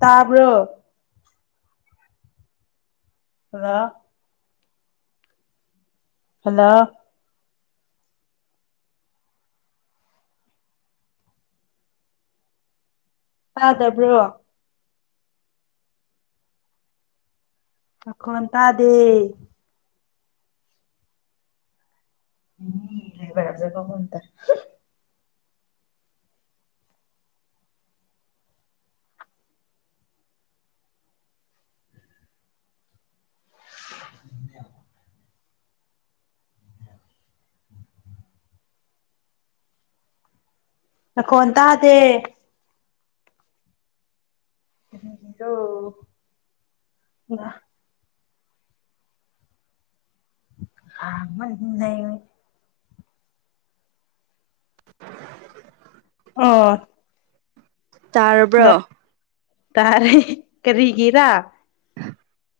ꯇꯥꯕ꯭ꯔꯣ ꯑ ꯍꯜꯂꯣ ꯇꯥꯗꯕ꯭ꯔꯣ ꯑꯈꯣꯟ ꯇꯥꯗꯦ ꯎꯝ ꯂꯩꯕꯔꯖ ꯀ ꯍꯣꯟ ꯇ [inaudible] ꯀꯣꯟ ꯇ ꯇ ꯗꯣ ꯑ ꯂꯩ [unintelligible] ꯑꯣ ꯇꯥꯔꯕ꯭ꯔꯣ ꯇꯔꯦ ꯀꯔꯤꯒꯦꯔꯥ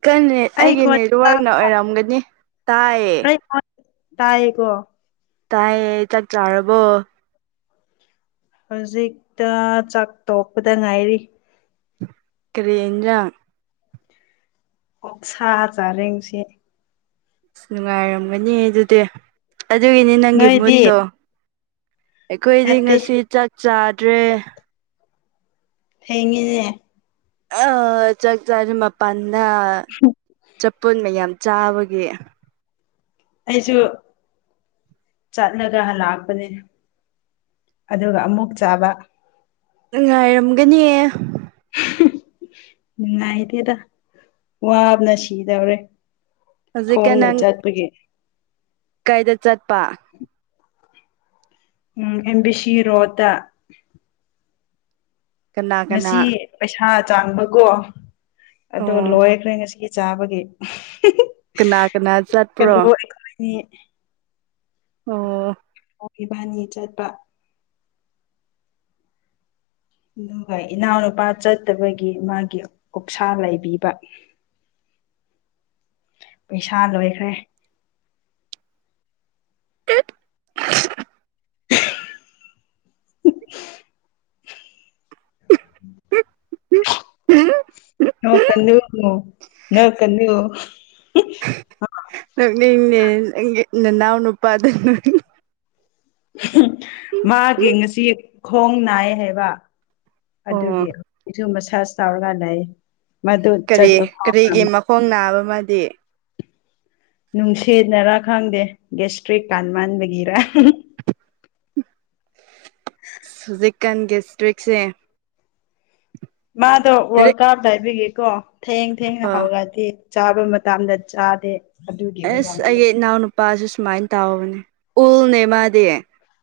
ꯀꯅꯦꯠ ꯑꯩꯒꯤ ꯅꯦꯠꯋꯥꯔꯛꯅ ꯇꯥꯕ ꯑꯣꯏꯔꯝꯒꯅꯤ ꯇꯥꯏꯌꯦ ꯇꯌꯦꯀꯣ ꯇꯥꯏꯌꯦ ꯆꯥꯛ ꯆꯥꯔꯕꯣ ꯍꯧꯖꯤꯛꯇ ꯆꯥꯛ ꯇꯣꯛꯄꯗ ꯉꯥꯏꯔꯤ ꯀꯔꯤꯦꯖ ꯑꯣ ꯁꯥ ꯆꯥꯔꯦ ꯉꯁ ꯑꯁ ꯅꯨꯡꯉꯥꯏꯔꯝꯒꯅꯤ ꯑꯗꯨꯗꯤ ꯑꯗꯨꯒꯤꯅꯤ ꯅꯪꯒꯤ ꯅꯣꯏꯗꯤ ꯃꯨꯠꯇꯣ ꯑꯩꯈꯣꯏꯗꯤ ꯅꯠꯇꯦ ꯉꯁꯤ ꯆꯥꯛ ꯆꯥꯗ꯭ꯔꯦ ꯊꯦꯡꯉꯤꯅꯦꯦ ꯑ ꯆꯥꯛ ꯆꯥꯔ ꯃꯄꯥꯟꯗ ꯆꯄꯜ ꯃꯌꯥꯝ ꯆꯥꯕꯒꯤꯦ ꯑꯩꯁꯨ ꯆꯠꯂꯒ ꯂꯥꯛꯄꯅꯤ ꯑꯗꯨꯒ ꯑꯃꯨꯛ ꯆꯥꯕ ꯉꯥꯏꯔꯝꯒꯅꯤ ꯅꯨꯡꯉꯥꯏꯗꯦꯗ ꯋꯥꯕꯅ ꯁꯤꯗꯧꯔꯦ ꯊꯣꯡꯅ ꯆꯠꯄꯒꯤ ꯀꯩꯗ ꯆꯠꯄ꯫ ꯎꯝ ꯑꯦꯝ ꯕꯤ ꯁꯤ ꯔꯣꯠꯇ꯫ ꯀꯅꯥ ꯀꯅꯥ ꯉꯁꯤ ꯄꯩꯁꯥ ꯆꯥꯡꯕꯀꯣ ꯑꯗꯣ ꯑꯣ ꯂꯣꯏꯈ꯭ꯔꯦ ꯉꯁꯤ ꯆꯥꯕꯒꯤ ꯀꯅꯥ ꯀꯅꯥ [unintelligible] ꯆꯠꯄ꯭ꯔꯣ ꯀꯂꯨ ꯑꯩꯈꯣꯏꯅꯤ꯫ ꯑꯣ꯫ ꯏꯕꯥꯅꯤ ꯆꯠꯄ꯫ ꯑꯗꯨꯒ ꯏꯅꯥꯎꯅꯨꯄꯥ ꯆꯠꯇꯕꯒꯤ ꯃꯥꯒꯤ ꯑꯣꯛꯁꯥ ꯂꯩꯕꯤꯕ꯫ ꯄꯩꯁꯥ ꯂꯣꯏꯈ꯭ꯔꯦ꯫ ꯅꯣꯛꯀꯅꯨ ꯅꯣ ꯅꯣꯛꯀꯅꯨ [unintelligible] ꯅꯣꯛꯅꯤꯡꯉꯦ ꯅꯪꯒꯤ ꯅꯅꯥꯎ ꯅꯄꯥꯗꯨ [unintelligible] [unintelligible] ꯃꯥꯒꯤ ꯉꯁꯤ ꯈꯣꯡ ꯅꯥꯏ ꯍꯥꯏꯕ꯫ ꯑꯣ ꯑꯗꯨꯒꯤ ꯍꯧꯖꯤꯛꯁꯨ ꯃꯁꯥꯖ ꯇꯧꯔꯒ ꯂꯩ꯫ ꯃꯗꯨ ꯀꯔꯤ ꯆꯠꯄ ꯐꯥꯎ ꯀꯔꯤꯒꯤ ꯉꯝꯗꯦ ꯃꯈꯣꯡ ꯅꯥꯕ ꯃꯥꯗꯤ꯫ ꯅꯨꯡꯁꯤꯠꯅꯔꯥ ꯈꯪꯗꯦ ꯒꯦꯁꯇ꯭ꯔꯤꯛ ꯀꯥꯟ ꯃꯟꯕꯒꯤꯔ [unintelligible] ꯍꯧꯖꯤꯛꯀꯥꯟ ꯒꯦꯁꯇ꯭ꯔꯤꯛꯁꯦ ꯃꯥꯗꯣ ꯋꯥꯜ ꯀꯞ ꯂꯩꯕꯒꯤ ꯀꯣ ꯊꯦꯡ ꯊꯦꯡꯅ ꯑꯥ ꯍꯧꯒꯠꯂꯤ꯫ ꯆꯥꯕ ꯃꯇꯝꯗ ꯆꯥꯗꯦ꯫ ꯑꯗꯨꯒꯤ ꯑꯁ ꯑꯣꯏꯔꯝꯅꯤ ꯑꯩꯒꯤ ꯏꯅꯥꯎꯅꯨꯄꯥꯖꯨ ꯁꯨꯃꯥꯏꯅ ꯇꯧꯕꯅꯦ ꯎꯜꯅꯦ ꯃꯥꯗꯤ꯫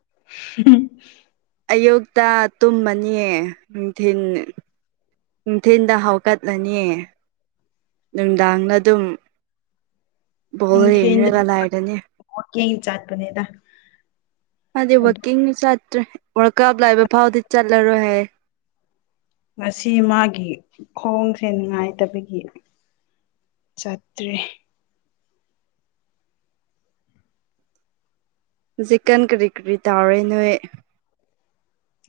[unintelligible] ꯑꯌꯨꯛꯇ ꯇꯨꯝꯃꯅꯤꯌꯦ ꯅꯨꯡꯊꯤꯟ ꯅꯨꯡꯊꯤꯟꯗ ꯑꯁꯤ ꯍꯧꯒꯠ ꯂꯅꯤꯌꯦ꯫ ꯅꯨꯡꯗꯥꯡꯅ ꯑꯗꯨꯝ ꯕꯣꯜ ꯌꯦꯡꯔꯒ ꯂꯩꯔꯅꯤ꯫ ꯀꯤꯡ ꯆꯠꯄꯅꯦꯗ꯫ ꯃꯥꯗꯤ ꯋꯥꯛꯀꯤꯡ ꯆꯠꯇ꯭ꯔꯦ ꯋꯥꯜꯀꯞ ꯂꯩꯕ ꯐꯥꯎꯗꯤ ꯆꯠꯂꯔꯣꯏ ꯍꯥꯏꯌꯦ꯫ ꯉꯁꯤ ꯃꯥꯒꯤ ꯈꯣꯡꯁꯦ ꯅꯨꯡꯉꯥꯏꯇꯕꯒꯤ ꯆꯠꯇ꯭ꯔꯦ꯫ ꯍꯧꯖꯤꯛꯀꯥꯟ ꯀꯔꯤ ꯀꯔꯤ ꯇꯧꯔꯦ ꯅꯣꯏ꯫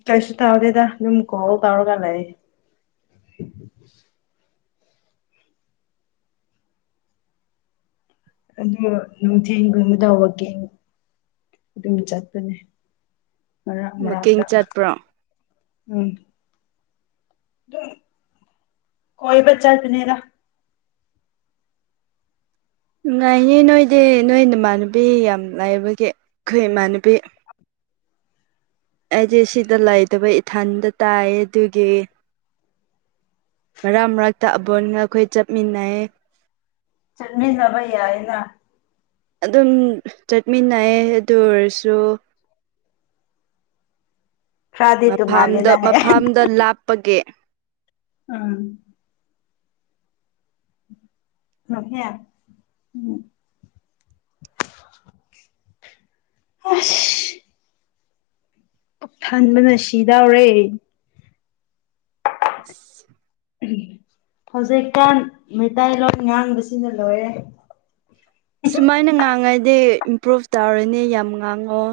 ꯀꯩꯁꯨ ꯇꯧꯗꯦꯗ ꯅꯪ ꯀꯣꯜ ꯇꯧꯔꯒ ꯂꯩ꯫ ꯑꯗꯨ ꯅꯨꯡꯊꯤꯟ [unintelligible] ꯇꯧꯔꯛꯀꯦ꯫ ꯑꯗꯨꯝ ꯆꯠꯄꯅꯤ꯫ ꯃꯀꯤꯡ ꯆꯠꯄ꯭ꯔꯣ꯫ ꯎꯝ꯫ ꯑꯗꯨꯝ ꯀꯣꯏꯕ ꯆꯠꯄꯅꯤꯗ꯫ ꯅꯨꯉꯥꯏꯅꯦ ꯅꯣꯏꯗꯤ ꯅꯣꯏ ꯅꯃꯥꯟꯅꯕꯤ ꯌꯥꯝ ꯂꯩꯕꯒꯤ ꯑꯩꯈꯣꯏ ꯏꯃꯥꯟꯅꯕꯤ ꯑꯩꯖꯦ ꯁꯤꯗ ꯂꯩꯇꯕꯩ ꯏꯊꯟꯗ ꯇꯥꯏꯌꯦ ꯑꯗꯨꯒꯤ꯫ ꯃꯔꯛ ꯃꯔꯛꯇ ꯑꯕꯣꯟꯒ ꯑꯩꯈꯣꯏ ꯆꯠꯃꯤꯟꯅꯩ꯫ ꯆꯠꯃꯤꯟꯅꯕ ꯌꯥꯏꯅ꯫ ꯑꯗꯨꯝ ꯆꯠꯃꯤꯟꯅꯩ ꯑꯗꯨ ꯑꯣꯏꯔꯁꯨ ꯈꯔꯗꯤ ꯃꯐꯝꯗꯣ ꯇꯣꯡꯉꯥꯜꯂꯤꯅ ꯍꯥꯏ ꯃꯐꯝꯗꯣ ꯂꯥꯞꯄꯒꯤ꯫ ꯎꯝ꯫ [unintelligible] ꯎꯝ ꯑꯁ ꯄꯨꯛꯊꯟꯕꯅ ꯁꯤꯗꯧꯔꯦ꯫ [unintelligible] ꯍꯧꯖꯤꯛꯀꯥꯟ ꯃꯤꯇꯩꯂꯣꯟ ꯉꯥꯡꯕꯁꯤꯅ ꯂꯣꯏꯔꯦ꯫ ꯁꯨꯃꯥꯏꯅ ꯉꯥꯡꯉꯗꯤ ꯏꯝꯄ꯭ꯔꯨꯞ ꯇꯧꯔꯅꯤ ꯌꯥꯝ ꯉꯥꯡꯉꯣ꯫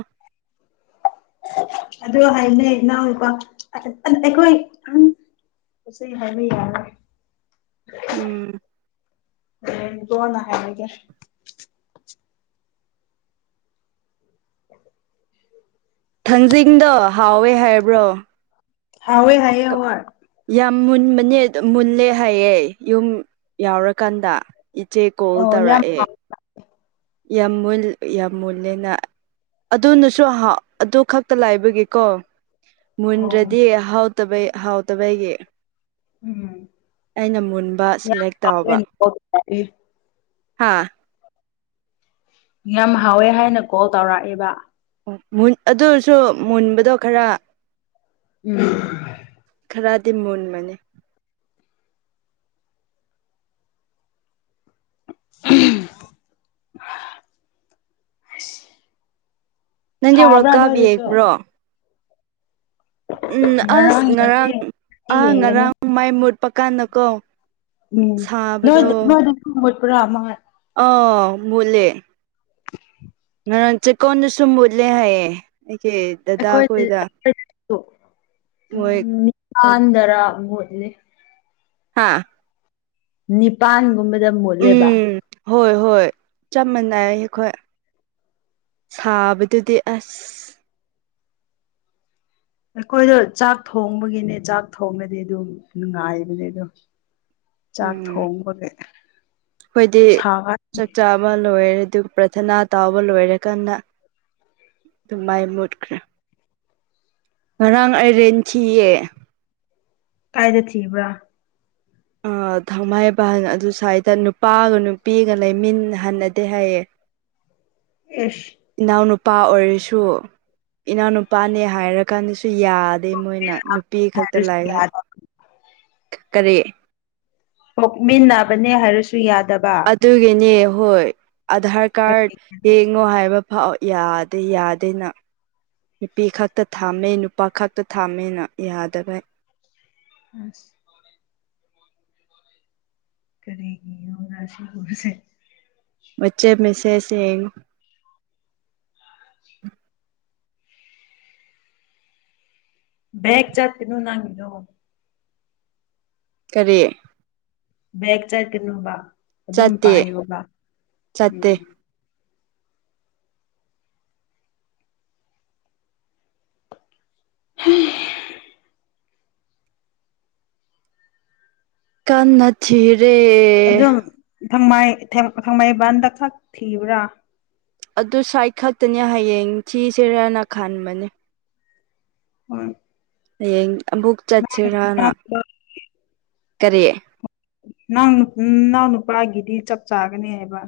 ꯑꯗꯨ ꯍꯥꯏꯅꯩ ꯏꯅꯥꯎꯅꯨꯄꯥ ꯑꯩꯈꯣꯏ [unintelligible] ꯎꯝ ꯍꯣꯔꯦꯟ ꯀꯣꯟꯅ ꯍꯥꯏꯔꯒꯦ꯫ ꯊꯥꯡꯖꯤꯡꯗꯣ ꯍꯥꯎꯋꯦ ꯍꯥꯏꯕ꯭ꯔꯣ꯫ ꯍꯋꯦ ꯍꯦ ꯍꯔ ꯌꯥꯝ ꯃꯨꯟꯕꯅꯦ ꯃꯨꯜꯂꯦ ꯍꯥꯏꯌꯦꯦ ꯌꯨꯝ ꯌꯥꯎꯔꯀꯥꯟꯗ ꯏꯆꯦ ꯀꯣꯜ ꯑꯣ ꯌꯥꯝ ꯇꯧꯔꯛꯑꯦ ꯍꯥꯎ ꯌꯥꯝ ꯃꯨꯜ ꯌꯥꯝ ꯃꯨꯜꯂꯦꯅ ꯑꯗꯨꯅꯁꯨ ꯑꯗꯨ ꯈꯛꯇ ꯂꯥꯏꯕꯒꯤꯀꯣ ꯑꯣ ꯃꯨꯟꯗ꯭ꯔꯗꯤ ꯍꯥꯎꯇꯕꯩ ꯍꯥꯎꯇꯕꯩꯒꯤ ꯎꯝ ꯑꯩꯅ ꯃꯨꯟꯕ ꯁꯂꯦꯛ ꯇꯥꯎꯕ ꯏ ꯍꯥꯥ ꯌꯥꯝ ꯍꯥꯎꯋꯦ ꯍꯥꯏꯅ ꯀꯣꯜ ꯇꯧꯔꯛꯑꯦꯕ ꯑꯣ ꯑꯗꯨꯁꯨ ꯃꯨꯟꯕꯗꯣ ꯈꯔ ꯎꯝ ꯈꯔꯗꯤ ꯃꯣꯟ ꯃꯅꯦ [unintelligible] ꯅꯪꯗꯤ ꯋꯥꯔꯜ ꯁꯥꯕ꯭ꯔꯥ ꯀꯞ ꯅꯣꯏꯗꯨꯁꯨ ꯌꯦꯡꯕ꯭ꯔꯣ ꯎꯝ ꯑꯁ ꯉꯔꯥꯡ ꯑꯥ ꯌꯦꯡꯒꯅꯤ ꯉꯔꯥꯡ ꯃꯥꯏ ꯃꯨꯠꯄ ꯀꯥꯟꯗꯀꯣ ꯎꯝ ꯅꯣꯏ ꯁꯥꯕꯗꯣ ꯅꯣꯏꯗꯁꯨ ꯃꯨꯠꯄ꯭ꯔꯥ ꯃꯥ ꯑ ꯃꯨꯠꯂꯦ ꯃꯔ ꯆꯦ ꯀꯣꯟꯗꯁꯝꯕꯣꯗꯂ ꯍꯥꯏꯌꯦ ꯁꯦ ꯗꯗꯥꯈꯣꯏꯗ ꯑꯩꯈꯣꯏꯗꯁꯨ ꯃꯣꯏ ꯑꯗꯔꯕꯨꯠꯂꯤ ꯍꯥꯥ ꯅꯤꯄꯥꯟꯒꯨꯝꯕ ꯎꯝ ꯍꯣꯏ ꯍꯣꯏ ꯆ ꯃꯅ ꯑꯩꯈꯣꯏ ꯁꯥꯕꯗꯨꯗꯤ ꯑꯁ ꯑꯩꯈꯣꯏꯗꯣ ꯆꯥꯛ ꯊꯣꯡꯕꯒꯤꯅꯦ ꯆꯥꯛ ꯊꯣꯡꯕꯗꯤ ꯑꯗꯨ ꯅꯨꯡꯉꯥꯏꯕꯅꯦ ꯑꯗꯣ ꯆꯥꯛ ꯊꯣꯡꯕꯒꯦ ꯑꯩꯣꯏꯗꯤ ꯆꯥꯛ ꯆꯥꯕ ꯂꯣꯏꯔꯗꯤ ꯑꯗꯨꯒ ꯄ꯭ꯔꯊꯅꯥ ꯇꯥꯎꯕ ꯂꯣꯏꯔꯀꯗ ꯑꯗꯨ ꯃꯥꯏ ꯃꯨꯠꯈ꯭ꯔꯦ ꯉꯔꯥꯡ ꯑꯩꯔꯦꯟ ꯊꯤꯌꯦ ꯀꯥꯏꯗꯦ ꯊꯕ꯭ꯔ ꯊꯥꯡꯃꯥꯏꯕꯟ ꯑꯗꯨ ꯁ꯭ꯋꯥꯏꯗ ꯅꯨꯄꯥꯒ ꯅꯨꯄꯤꯒ ꯂꯩꯃꯤꯟꯅꯍꯟꯅꯗꯦ ꯍꯥꯏꯌꯦ ꯑꯦꯁ ꯅꯨꯄꯥ ꯑꯣꯏꯔꯁꯨ ꯏꯅꯥꯎꯅꯄꯥꯅꯦ ꯍꯥꯏꯔ ꯀꯥꯟꯗꯁꯨ ꯁꯨ ꯌꯥꯗꯦ ꯃꯣꯏꯅ ꯅꯨꯄꯤ ꯈꯛꯇ ꯍꯥꯏꯔꯁꯨ ꯂꯥꯏ ꯌꯥꯗꯕ ꯀꯔꯤ ꯃꯤꯟꯅꯅꯥꯕꯅꯤ ꯍꯔꯁ ꯑꯗꯨꯒꯤꯅꯦ ꯍꯣꯏ ꯑꯙꯔ ꯀꯥꯔꯗ ꯀꯔꯤꯒꯤꯅꯣ ꯌꯦꯡꯉꯣ ꯍꯥꯏꯕ ꯑꯥꯎ ꯌꯥꯗꯦ ꯌꯥꯗꯦꯅ ꯅꯨꯄꯤ ꯈꯛꯇ ꯊꯥꯝꯃꯦ ꯅꯨꯄꯥ ꯈꯛꯇ ꯊꯥꯝꯃꯦꯅ ꯌꯥꯗꯕꯩ ꯑ ꯀꯔꯤꯒꯤꯣ ꯔꯁꯤꯨꯔꯁꯦ ꯕꯆꯦ ꯃꯁꯦꯁ ꯕꯒ ꯆꯥ ꯇꯅꯣ ꯅꯪꯣ ꯀꯔꯤ ꯕꯦꯛ ꯆꯠꯀꯅꯣꯕ ꯑꯗꯨꯝ ꯆꯠꯇꯦ ꯄꯥꯏꯣꯕ ꯆꯠꯇꯦ ꯎꯝ [unintelligible] ꯀꯊꯤꯔꯦ ꯊꯪꯃꯥꯏ ꯐꯪꯃꯥꯏꯕꯟꯗ ꯊꯛ ꯊꯤꯕ꯭ꯔꯥ ꯑꯗꯨ ꯁꯥꯏꯠ ꯈꯛꯇꯅꯦ ꯍꯌꯦꯡ ꯊꯤꯁꯤꯔꯅ ꯈꯟꯕꯅꯦ ꯍ ꯍꯌꯦꯡ ꯑꯃꯨꯛ ꯆꯠꯁꯤꯔꯅ ꯀꯔꯤꯦ ꯅꯪ ꯅꯅꯥꯎ ꯅꯨꯄꯥꯒꯤꯗꯤ ꯆꯞ ꯆꯥꯒꯅꯦ ꯍꯥꯏꯕ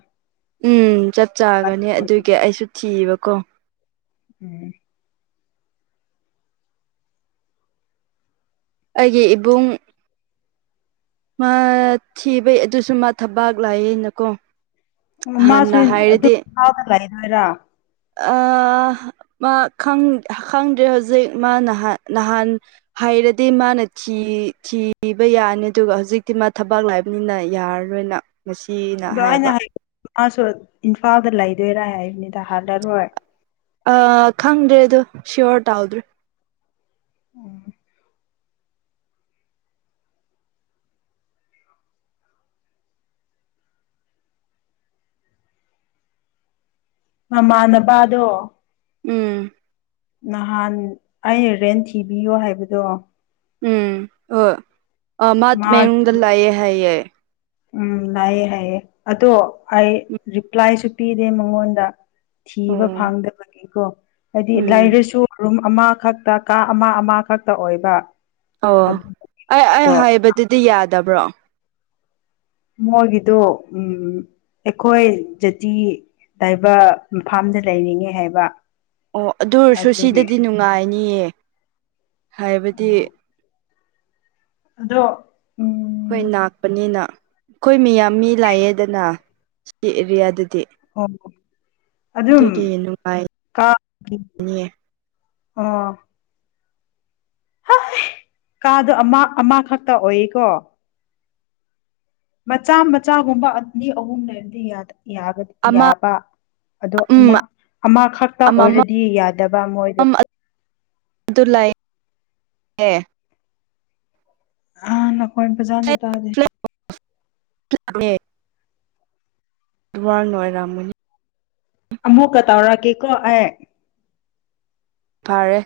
ꯎꯝ ꯆꯞ ꯆꯥꯒꯅꯤ ꯑꯗꯨꯒꯤ ꯑꯩꯁꯨ ꯊꯤꯕꯀꯣ ꯎꯝ ꯑꯩꯒꯤ ꯏꯕꯨꯡ ꯃꯥ ꯊꯤꯕꯩ ꯑꯗꯨꯁꯨ ꯃꯥ ꯊꯕꯥꯛ ꯂꯥꯛꯑꯩꯅꯀꯣ ꯑꯣ ꯃꯥꯁꯨ ꯑꯗꯨꯝꯒ ꯂꯩꯔꯣꯏꯔꯥ ꯑ ꯈꯪꯗ꯭ꯔꯦ ꯍꯧꯖꯤꯛ ꯃꯥ ꯅꯍꯥꯟ ꯍꯥꯏꯩꯔꯗꯤ ꯃꯥ ꯃꯥꯅ ꯊꯤꯕ ꯌꯥꯅꯤ ꯑꯗꯨꯒ ꯍꯧꯖꯤꯛꯇꯤ ꯃꯥ ꯊꯕꯥꯛ ꯂꯥꯛꯕꯅꯤꯅ ꯌꯥꯔꯔꯣꯏꯅ ꯃꯁꯤꯅ ꯍꯥꯏꯌꯦꯕ ꯑꯥ ꯁ ꯏꯝꯐꯥꯜꯗ ꯂꯩꯗꯣꯏꯔꯥ ꯍꯥꯏꯕꯅꯤꯗ ꯍꯜꯂꯔꯣꯏ ꯑ ꯈꯪꯗ꯭ꯔꯦ ꯑꯗꯨꯣ ꯁꯤꯌꯣꯔ ꯇꯥꯎꯗ꯭ꯔꯦ ꯎꯝ ꯃꯥꯃ ꯑꯅ ꯄꯥꯗꯣ ꯎꯝ ꯅꯍꯥꯟ ꯑꯩꯅ ꯔꯦꯟ ꯊꯤꯕꯤꯌꯣ ꯍꯥꯏꯕꯗꯣ ꯎꯝ ꯍ ꯑ ꯃꯥꯇꯃꯦꯅꯨꯡꯗ ꯃꯥꯒꯤ ꯂꯥꯛꯑꯌꯦꯦ ꯍꯥꯏꯌꯦ ꯎꯝ ꯂꯥꯛꯑꯦ ꯍꯥꯏꯑ ꯑꯗꯣ ꯑꯩ ꯔꯤꯄ꯭ꯂꯥꯏꯁꯨ ꯄꯤꯗꯦ ꯃꯉꯣꯟꯗ ꯊꯤꯕ ꯎꯝ ꯐꯪꯗꯕꯅꯤꯀꯣ ꯍꯥꯏꯗꯤ ꯎꯝ ꯂꯥꯏꯔꯁꯨ ꯔꯨꯝ ꯑꯃꯈꯛꯇ ꯀꯥ ꯑꯃ ꯑꯃꯈꯛꯇ ꯑꯣꯏꯕ ꯑꯣ ꯑꯗꯨ ꯑꯩ ꯑꯩ ꯃꯣꯏꯗꯣ ꯍꯥꯏꯕꯗꯨꯗꯤ ꯌꯥꯗꯕ꯭ꯔꯣ ꯃꯣꯏꯒꯤꯗ ꯎ ꯑꯩꯈꯣꯏ ꯖꯥꯇꯤ ꯇꯥꯏꯕ ꯐꯥꯝꯗ ꯂꯩꯔꯤꯉꯦ ꯍꯥꯏꯕ ꯑꯣ ꯑꯗꯨ ꯑꯣꯏꯔꯁꯨ ꯑꯗꯨꯒꯤ ꯁꯤꯗꯗꯤ ꯅꯨꯡꯉꯥꯏꯅꯤꯌꯦ ꯍꯥꯏꯕꯗꯤ ꯑꯗꯣ ꯎꯝ ꯍꯣꯏ ꯂꯥꯛꯄꯅꯤꯅ ꯑꯩꯈꯣꯏ ꯃꯤꯌꯥꯝ ꯃꯤ ꯂꯥꯛꯑꯦꯗꯅ ꯁꯤ ꯑꯦꯔꯤꯌꯥꯗꯗꯤ ꯑꯣ ꯑꯗꯨ ꯑꯗꯨꯝ ꯑꯗꯨꯒꯤ ꯅꯨꯡꯉꯥꯏꯅꯤꯌꯦ ꯑꯣ ꯍ ꯀꯥꯗꯣ ꯑꯃ ꯑꯃꯈꯛꯇ ꯑꯣꯏꯌꯦꯀꯣ ꯃꯆꯥ ꯃꯆꯥꯒꯨꯝꯕ ꯑꯅꯤ ꯑꯍꯨꯝ ꯂꯩꯔꯗꯤ ꯑꯃ ꯌꯥꯕ ꯑꯗꯣ ꯎꯝ ꯑꯃ ꯑꯃꯈꯛꯇ ꯑꯣꯏꯔꯗꯤ ꯌꯥꯗꯕ ꯃꯣꯏꯗꯣ ꯑꯦ ꯑꯥ ꯅꯈꯣꯏ ꯏꯝ ꯄ ꯆꯥꯗꯦ ꯇꯥꯗꯦ ꯦ [unintelligible] ꯋꯥꯔ ꯅꯣꯏꯔꯥꯃꯅꯤ ꯑꯃꯨꯀ ꯇꯧꯔꯥ ꯀꯦꯀꯣ ꯑꯦ ꯐꯔꯦ